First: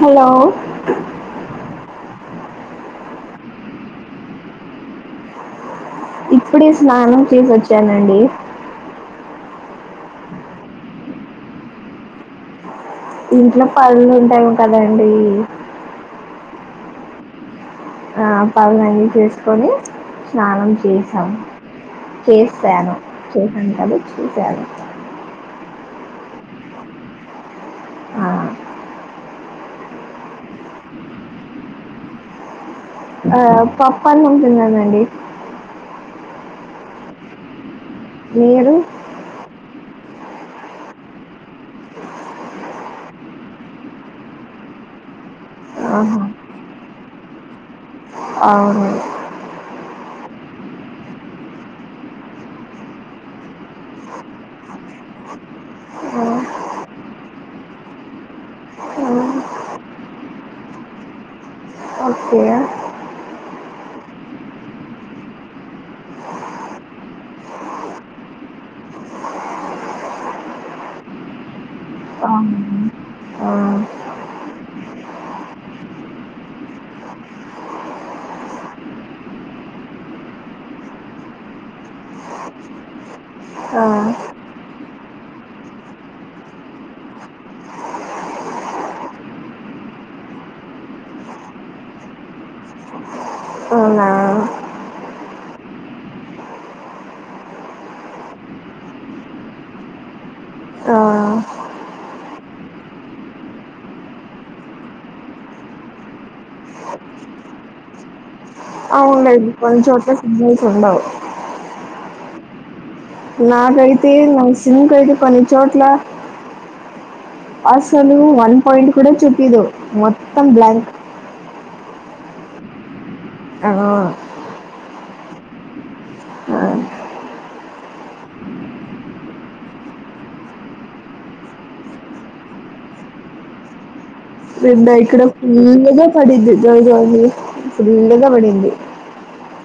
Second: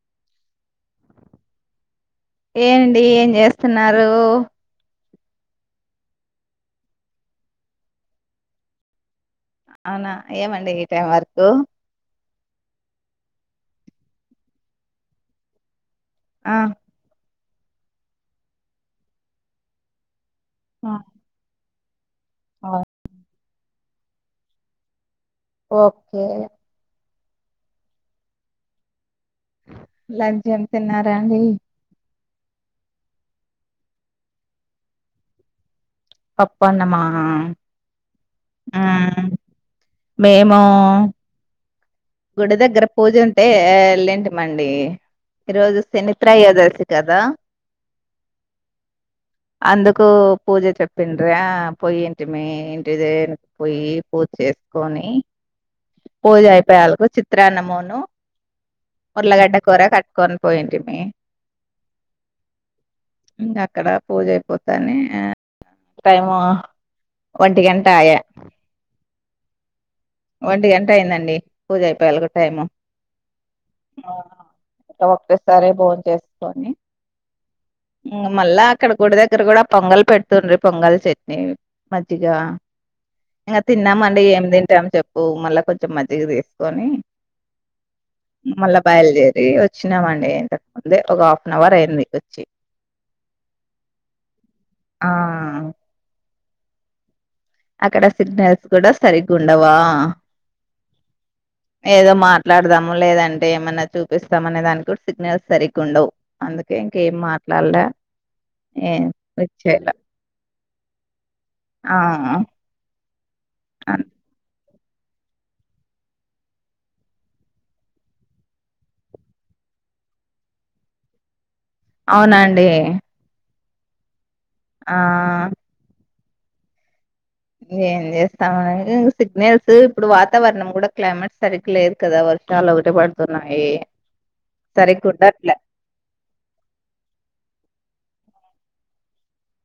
Hello ఏండి ఏం చేస్తున్నారు ఇప్పుడే స్నానం చేసొచ్చానండి అవునా ఏమండి ఈ టైం వరకు ఇంట్లో పన్లుంటాము కదండి ఆ ఆ పవునంగి చేసుకోని స్నానం ఆ చేసాం ఆ చేసాను చేసంటడు చూశాను ఓకే ఆ లంచేన్ తిన్నారా అండి ఆ పప్పన్నం తిందందండి పప్పన్నమా మీరు మ్మ్ మేము గుడి దగ్గర పూజుంటే ఎళ్ళింటి మండి ఈరోజు శని ఆహా, త్రయోదశి కదా అవును కు పూజ చే పిండ్రా పొయ్యింటిమి ఇంటి దేవునికి పొయ్యి పూజ చేసుకొని ఆ, పూజ అయిపోయాలకు చిత్రాన్నమును ఆ, ఉర్లగడ్డ కూర కట్టుకొని పోయింటిమి ఓకే ఇంకా అక్కడ పూజ అయిపోతానే టైము ఒంటి గంట ఆయ ఒంటిగంట అయిందండి పూజ అయిపోయాలకు అవును. టైము ఆ, ఒకేసారే భోంచేసుకొని ఇంగ మళ్ళా అక్కడ గుడి దగ్గర కూడా పొంగల్ పెడుతుండ్రి పొంగల్ చట్నీ మజ్జిగ ఇంగ ఆ, తిన్నామండి ఏం తింటాము చెప్పు మళ్ళా కొంచెం మజ్జిగ తీసుకొని మళ్ళా బయలుదేరి వచ్చినామండి ఇంతకు ముందే ఒక హాఫ్ అన్ అవర్ అయింది వచ్చి అవునా ఆ అక్కడ సిగ్నల్స్ కూడా సరిగ్గా ఉండవా ఆ ఏదో మాట్లాడదాము లేదంటే ఏమన్నా చూపిస్తాము అనే దానికి కూడా సిగ్నల్స్ సరిగ్గా ఉండవు అందు కే ఇంకేం మాట్లాడలే ఏ అవునులే ఇం లిఫ్ట్ కొన్నిచోట్ల సిగ్నల్స్ ఉండవ్ ఆహ్ నాకైతే నా సిమ్‌కైతే కొన్ని చోట్ల అసలు వన్ పాయింట్ కూడా చూప్పియదు మొత్తం బ్లాంక్ అవునండి ఆ ఆఆ ఆ ఏం చేస్తాం సిగ్నల్స్ ఇప్పుడు వాతావరణం కూడా క్లైమేట్ సరిగా లేదు కదా వర్షాలు ఒకటే పడుతున్నాయి నిన్న సరిగ్గా ఇక్కడ ఉండట్లే ఫుల్గా పడింది జోర్ జోరుగా ఫుల్గా పడింది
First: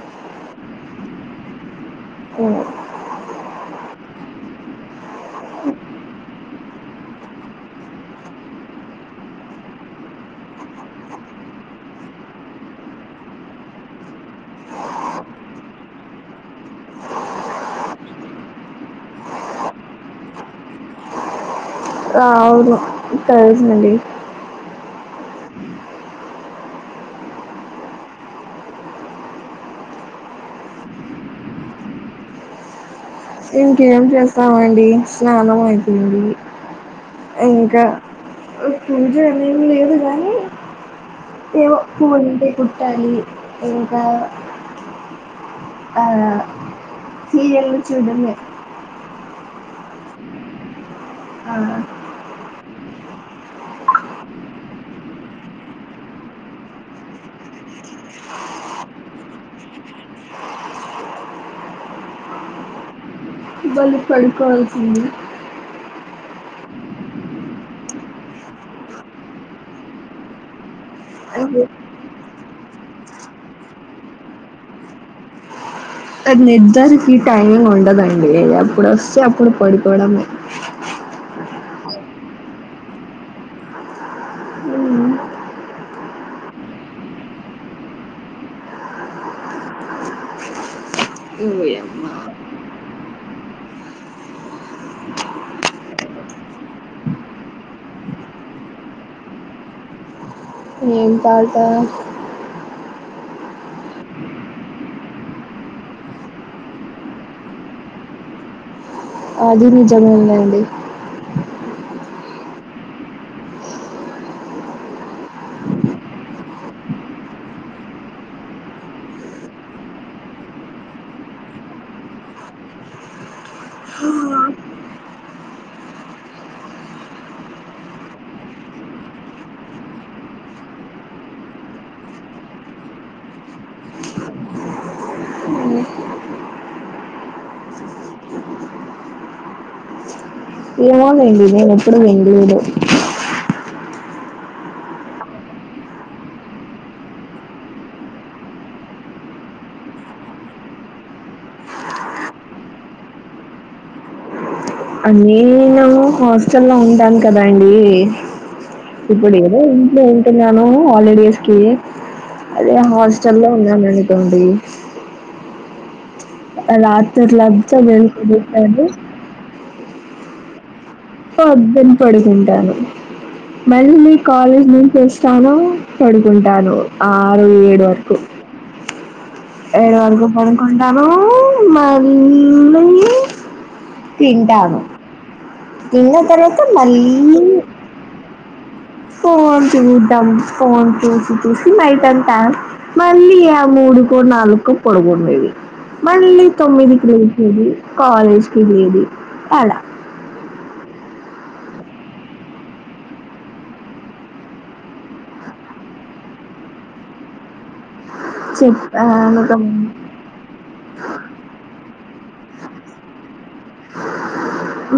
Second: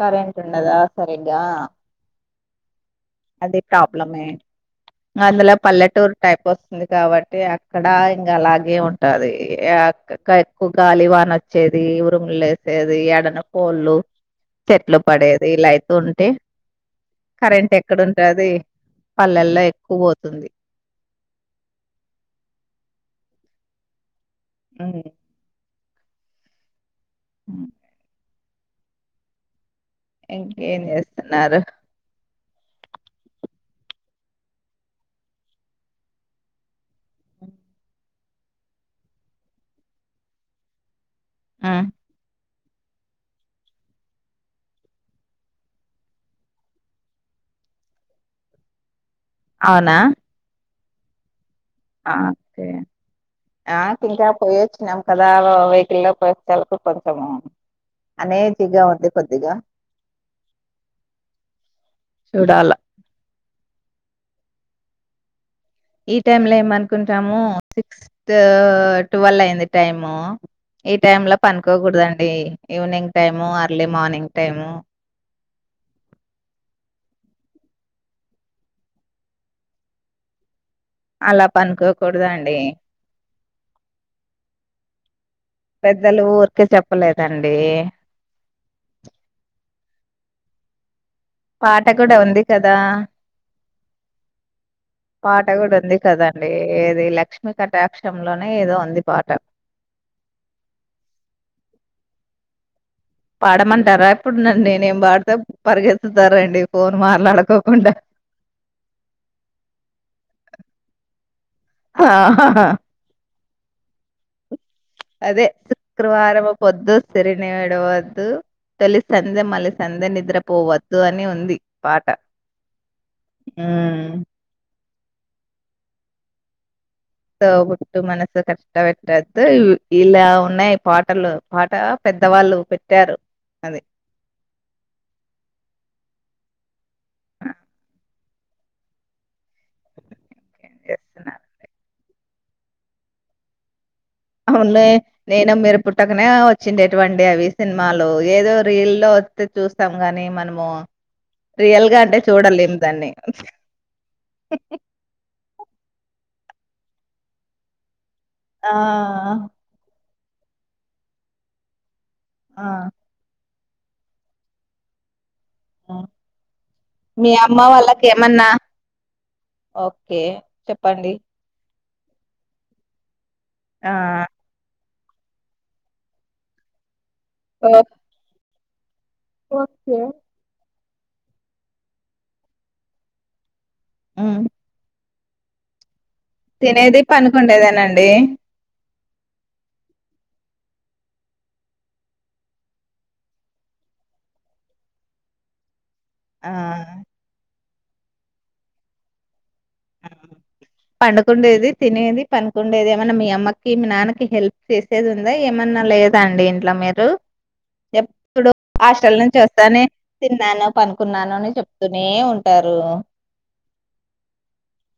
కరెంట్ ఉండదా సరిగ్గా ఆ అది ప్రాబ్లమే అందులో పల్లెటూరు టైప్ వస్తుంది కాబట్టి అక్కడ ఇంగా అలాగే ఉంటది ఎక్కువ గాలి వానొచ్చేది ఉరుముులు లేసేది యడన్న కోళ్ళు చెట్లు పడేది ఇలా అయితుంటే కరెంట్ ఎ క్కడ ఉంటది పల్లెల్లో ఎక్కువ పోతుంది ఆ అవును తెలుసునండి ఉమ్మ్ ఉమ్ ఇంకేం చేస్తున్నారు ఇంకేం చేస్తామండి స్నానం అయిపోయింది ఇంకా పూజ అనేం లేదు గానీ ఏవో హ్మ్. పూలుంటే కుట్టాలి ఇంకా ఆ సీరియల్ చూడ్డమే అవునా అ అకే నాకి ఇంకా పోయొచ్చు నం కదా వెహికిల్ పోయస్తళ్కు కొంచం అనేజిగా ఉంది కొద్దిగా చూడాల ఇ బలుపడుకోవాల్సింది ఈ టైమ్ లో ఏమనుకుంటాము సిక్స్ ట్వల్ అయింది టైము ఈ టైమ్ లో అంటే పనుకోకూడదండి evening time early morning time నిర్ధారకి ఈ టైమింగ్ ఉండదండి అప్పుడు వస్తే అప్పుడు పడిపోవడం అలా పనుకోకూడదండి పెద్దలు ఊరికే చెప్పలేదండి పాట ఓయమ్మా! కూడా ఉంది కదా పాట కూడా ఉంది కదండి ఏది లక్ష్మీ కటాక్షంలోనే ఏదో ఉంది పాట ని పాడమంటారా ఇప్పుడు నుండి నేను పాడితే పరిగెత్తుతారాండి ఫోన్ మాట్లాడుకోకుండా అది నిజమే లేండి హాాహా అదే శుక్రవారం పొద్దు సిరిని విడవద్దు తొలి సందే మలి సంధే నిద్రపోవద్దు అని ఉంది పాట హ తోబుట్టు మనసు కష్ట పెట్టద్దు ఇలా ఉన్నాయి పాటలు పాట పెద్ద పెద్దవాళ్ళు పెట్టారు అది అ ఏం ఏమో చేస్తున్నారు వండి నేను ఎప్పుడు వండిడు అవునులే నేను మీరు పుట్టకనే వచ్చిండేటువంటి అవి సినిమాలు ఏదో రీల్ల్లో వస్తే చూస్తాం గాని మనము రియల్గా అంటే చూడలేం దాన్ని అే అ నేను హాస్టల్ లో ఉంటాను కదా అండి ఆ ఇప్పుడు ఏదో ఇంట్లో ఉంటున్నాను హాలిడేస్ కి ఆ అదే హోస్టల్ లో ఉన్నామనుకోండి ఆ మీ అమ్మ రాత్రిలంతా వాళ్ళకి మేల్కొని ఏమన్నా ఉంటాండు ఓకే చె పొద్దున్నే పడుకుంటాను ఆ మళ్ళీ కాలేజ్ నుం చూస్తాను పడుకుంటాను ఆరు ఏడు వరకు ఏడు ఓకే వరకు పడుకుంటాను మళ్ళీ తింటాను తిన్న తర్వాత తినేది మళ్ళీ పనుకుండేదేనండి ఫోన్ చూద్దాం ఫోన్ చూసి చూసి నైట్ అంతా మళ్ళీ ఆ మూడు మూడుకు నాలుకు పడుకునేది మళ్ళీ ఆ తొమ్మిది కించది కాలేజ్కిి వెళ్ళేది అలా అ పండుకుండేది తినేది పనుకుండేది ఏమైన్నా మీ అమ్మకి మీ నాన్నకి హెల్ప్ చేసేది ఉందా ఏమన్నా న్నా లేదండి ఇంట్లో మీరు ఇప్పుడు హాస్టల్ నుంచి చెప్పాను కదా. వస్తాని తిన్నాను పనుకున్నాను అని చెప్తను వతూనే ఉంటారు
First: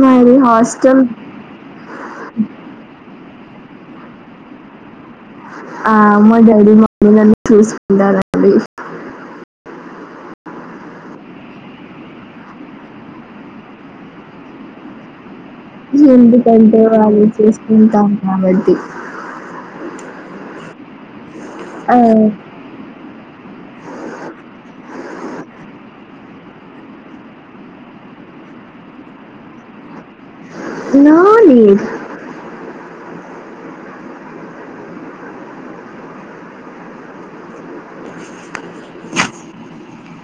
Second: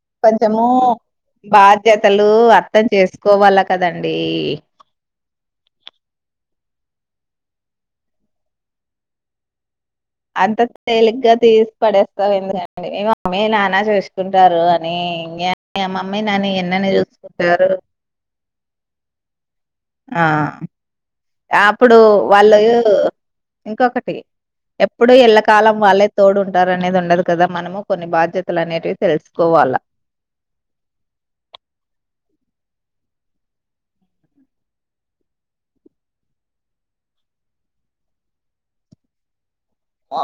మరి కొంచం హాస్టల్ బాధ్యత బాధ్యతలు అర్థం చేసుకోవాలా కదండీ ఆ మా మమ్మీ డాడీ చూసుకుంటారండీ అంత తేలిగ్గా తీసి పడేస్తారూ ఎందుకండి మేము అమ్మే నానా చూసుకుంటారు అని ఇం ఆ మమ్మయి నాన్న ఎందుకంటే ఎన్నని వాళ్ళు చూసుకుంటారు చూసుకుంటాం కాబట్టి ఆ అప్పుడు ఆ, వాళ్ళు ఇంకొకటి ఎప్పుడు ఎ ళ్లకాలం వాళ్ళే తోడుంటారు అనేది ఉండదు కదా మనము కొన్ని బాధ్యతలు అనేవి తెలుసుకోవాల నో నీడ్ ఆ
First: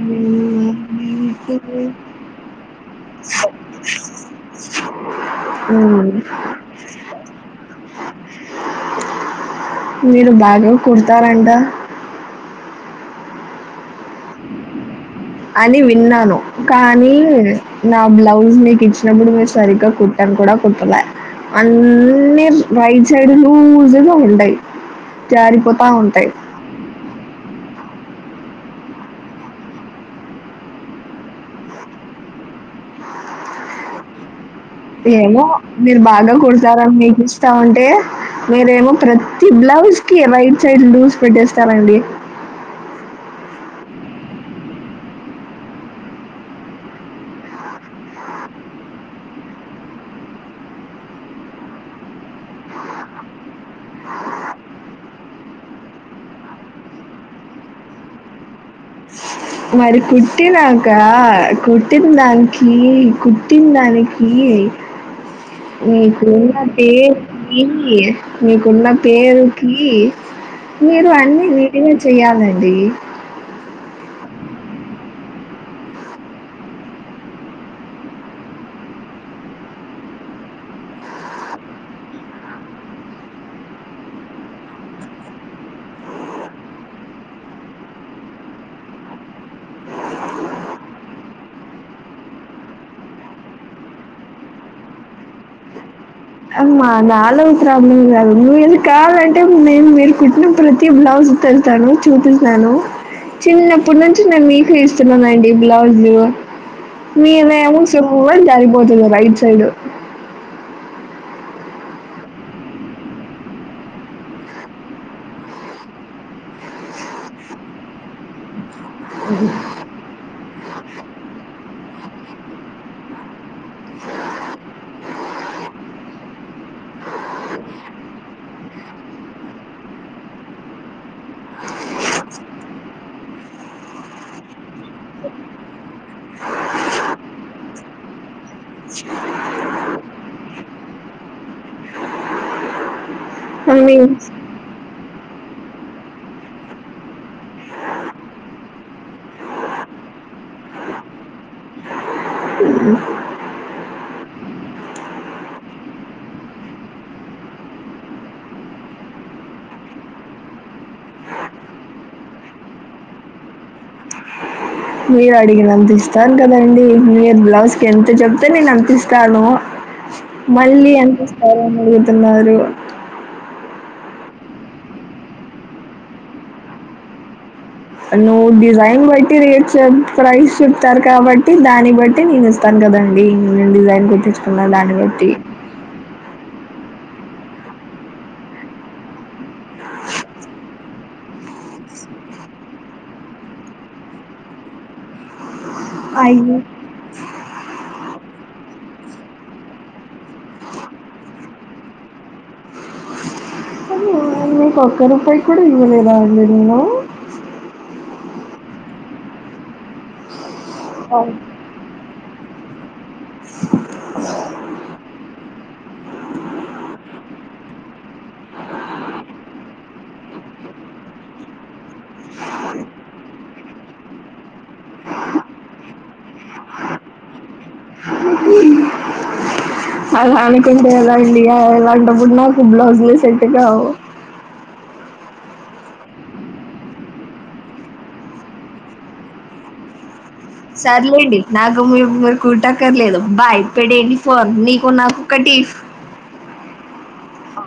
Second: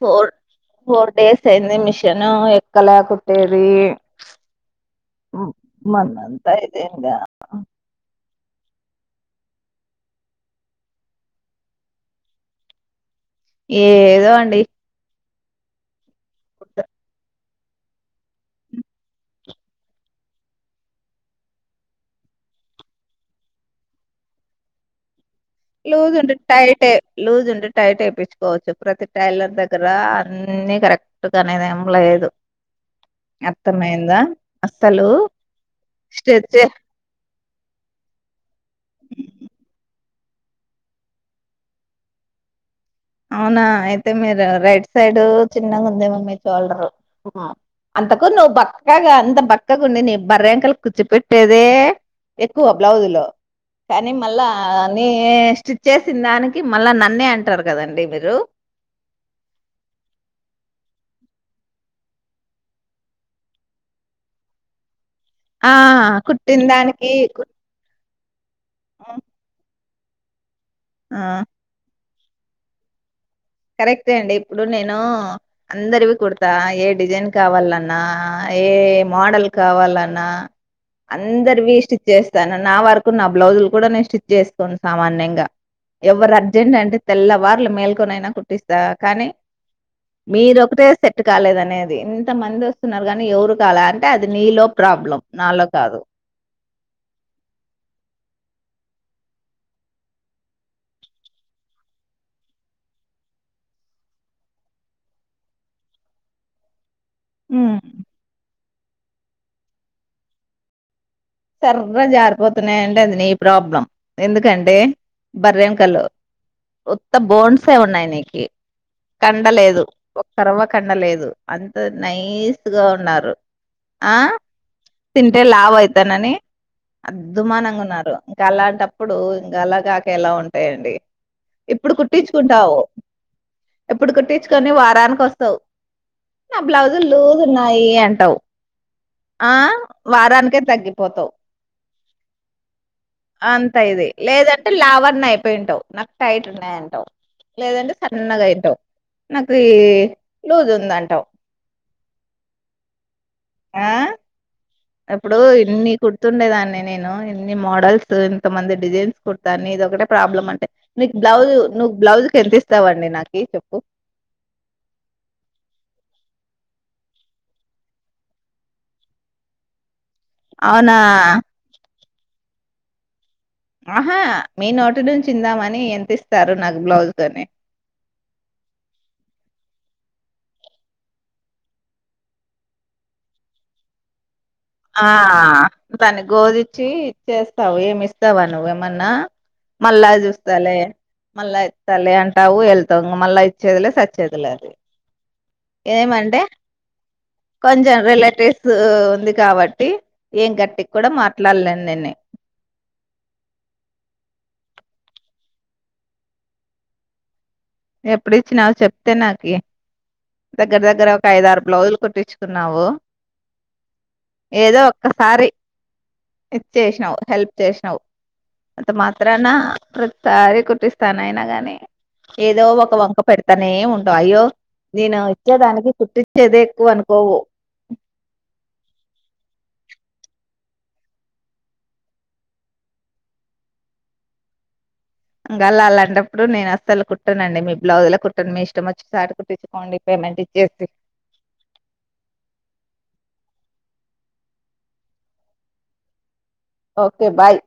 ఫోర్ ఫోర్ డేస్ అయింది మిషన్ ఎక్కలేకుట్టేది [unintelligible] మీరు బాగా కుడతారంట ఏదో అండి అని విన్నాను కానీ నా బ్లౌజ్ నీకు ఇచ్చినప్పుడు మీరు సరిగ్గా కుట్టం కూడా కుట్టలే అన్న రైట్ సైడ్ లూజగా ఉంటా యి లూస్ ఉంటే టైట్ లూస్ ఉంటే టైట్ వయించుకోవచ్చు ప్రతి టైలర్ దగ్గర అన్ని కరెక్ట్ గానేది ఏం లేదు అర్థమైందా ఏమో మీరు బాగా కుడతారని మీకు ఇస్తా ఉంటే మీరేమో ప్రతి బ్లౌస్ ఓ రైట్ సైడ్ లూస్ పెట్టేస్తారండి అవునా అయితే మీరు రైట్ సైడ్ చిన్నగా ఉందేమో మీ చషోల్డరు అంతకు నువ్వు బక్కగా అంత బక్కగా ఉండి నీ బర్ర అంకలు కూర్చుపెట్టేదే ఎక్కువ బ్లౌజు లు కానీ మళ్ళా నీ స్టిచ్ చేసిన దానికి మళ్ళా నన్నే అంటారు కదండి ఇ మీరు మరి కుట్టినాక కుట్టిన దానికి కుట్టిన దానికి ఆ మరి నీకున్న కుట్టిన దానికి కు- టేస్టెక్కి మీకున్న పేరుకి మీరు ఆ అన్నివ విడివిడి చెయ్యాలండి కరెక్టే అండి ఇప్పుడు నేను అందరివి కుడతా ఏ డిజైన్ కావాలన్నా ఏ మోడల్ కావాలన్నా అందరివి స్టిచ్ చేస్తాను నా వరకు నా బ్లౌజులు కూడా నేను స్టిచ్ చేసుకుంటా అనివిగా ఎవరు అర్జెంట్ అంటే తెల్లవార్లు మేల్కొనైనా కుట్టిస్తా కానీ మీరొ ఒకటే సెట్ కాలేద అనేది ఇంత మంది వస్తున్నారు కానీ ఎవరు కవాలా అంటే అది నీలో ప్ర ప్రాబ్లం నాలో కాదు అమ్మా నాాలో ప్రాబ్లం కాదు నువ్్వవు ఇది కావాలంటే నేను మీరు కుట్టిన ప్రతి బ్లౌజ్ త రండి చూపిస్తాను చిన్నప్పుటి నుంచీ నేను మీకే ఇస్తున్నానండి బ్లౌజ్లూ. హ్మ్. మీదేమో సుర్ర్ అని జారిపోతుంది రైట్ సైడు సర్ర్ అని జారిపోతున్నాయంటే అది నీ ప్రాబ్లం ఎందుకంటే. బర్రెం ఎముకలు ఉత్త బోన్సే ఉన్నాయి నీకీ కండ లేదు ఒక్కరవ్వ కండ లేదు అంత నైస్ గా ఉన్నారు. ఆ తింటే లావు అయితననీ. అద్ధుమానంగా ఉన్నారు ఇంకా అలాంటప్పుడూ ఇంగా అలా కాక ఎలా ఉంటాయండి. ఇప్పుడు కుట్టిచ్చుకుంటావు ఇప్పుడు కుట్టిచ్చుకొని వారానికి వస్తవు. నా బ్లౌజుల్ లూజ్ ఉన్నాయీ అంటావు ఆ వారానికే తగ్గిపోతవ్ అంతా మీ ఇది లేదంటే లావన్న అయిపోయింటావు నాక్ టైట్ ఉన్నాయింటావు. లేదంటే సన్నగై ఉంటావ్ నాకు ఈ లూజ్ ఉంది అంటావ్. అ అప్పుడూ ఇన్నీ కుడుతుండేదాన్ని నేను ఎన్ని మోడల్స్ ఎంత మంది డిజైన్స్ కుడతాన్ నీ ది ఒకటే ప్రాబ్లమ్ అంటే నీకు బ్లౌజు నువ్వు బ్లౌజ్కి ఎంత ఇస్తావండి నాకీ చెప్పు. మీరు అడిగినంత ఇస్తాన్ కదండీ మీరు బ్లౌజ్ కి ఎంత చెప్తే నేన్ అంత ఇస్తానూ. మళ్ళీ అవునా ఎంత ఇస్తారు అని అడుగుతున్నారు. ఆహా మీ నోటి నుంచి ఇందామనీ ఎంత ఇస్తారు నాకు బ్లౌజ్ కని. నువ్వు డిజైన్ బట్టి రేట్ చెప్ ప్రైస్ చెప్తారు కాబట్టి దాన్ని బట్టి నేను ఇస్తాన్. కదా అండి నేను డిజైన్ కుట్టిచ్ ఆ దాన్ని గోధిచ్చీ ఇచ్చేస్తావు ఏమి ఇస్తావా నువ్వేమన్నా. మళ్ళా చూస్తాలే. మళ్ళా ఇస్తాలే అంటావు ఎళ్తావు ఇంగ మళ్ళా ఇచ్చేదిలే సచ్చేదిలేదు. ఏమంటే అయ్యో! కొంచెం రిలేటివ్స్ ఊ ఉంది కాబట్టి ఏం గట్టిక్ కూడా మాట్లాడలేను నేని అమ్మో నీ కొక్కరూపాయి కూడా ఇవ్వలేదా అండి నేనూ. ఎప్పుడిచ్చినావు చెప్తే నాకి దగ్గర దగ్గరా ఒక ఐదారు బ్లౌజులు కుట్టిచ్చు కున్నావు ఏదో ఒక్కసారి. ఇచ్చేశ్నావు హెల్ప్ చేశినావ్ అంత మాత్రానా ప్రతిసారి కుటిస్తానా అయినగానీ. ఏదో ఒక వంక పెడతనే ఉంటావ్ అయ్యో. నేనూ ఇచ్చే దానికి కుట్టిచ్చేదే ఎక్కువ అనుకోవు. అలా అనుకుంటే ఎలా అండి అలాంటప్పుడు నాకు బ్లౌజ్లే సెట్టు కావు. ఇంగ అలా అలాంటప్పుడు నేను అస్సలు కుట్టనండి మీ బ్లౌజ్లే కుట్టను మీ ఇష్టం వచ్చిన చోట కుట్టిచ్చికోండి పేమెంట్ ఇచ్ సర్లేండి నాకు మీరు మీరు కుట్టక్కర్లేదు. బై పెట్టేయండి ఫోన్ నీకు నాకు కట్టీఫ్. Okay bye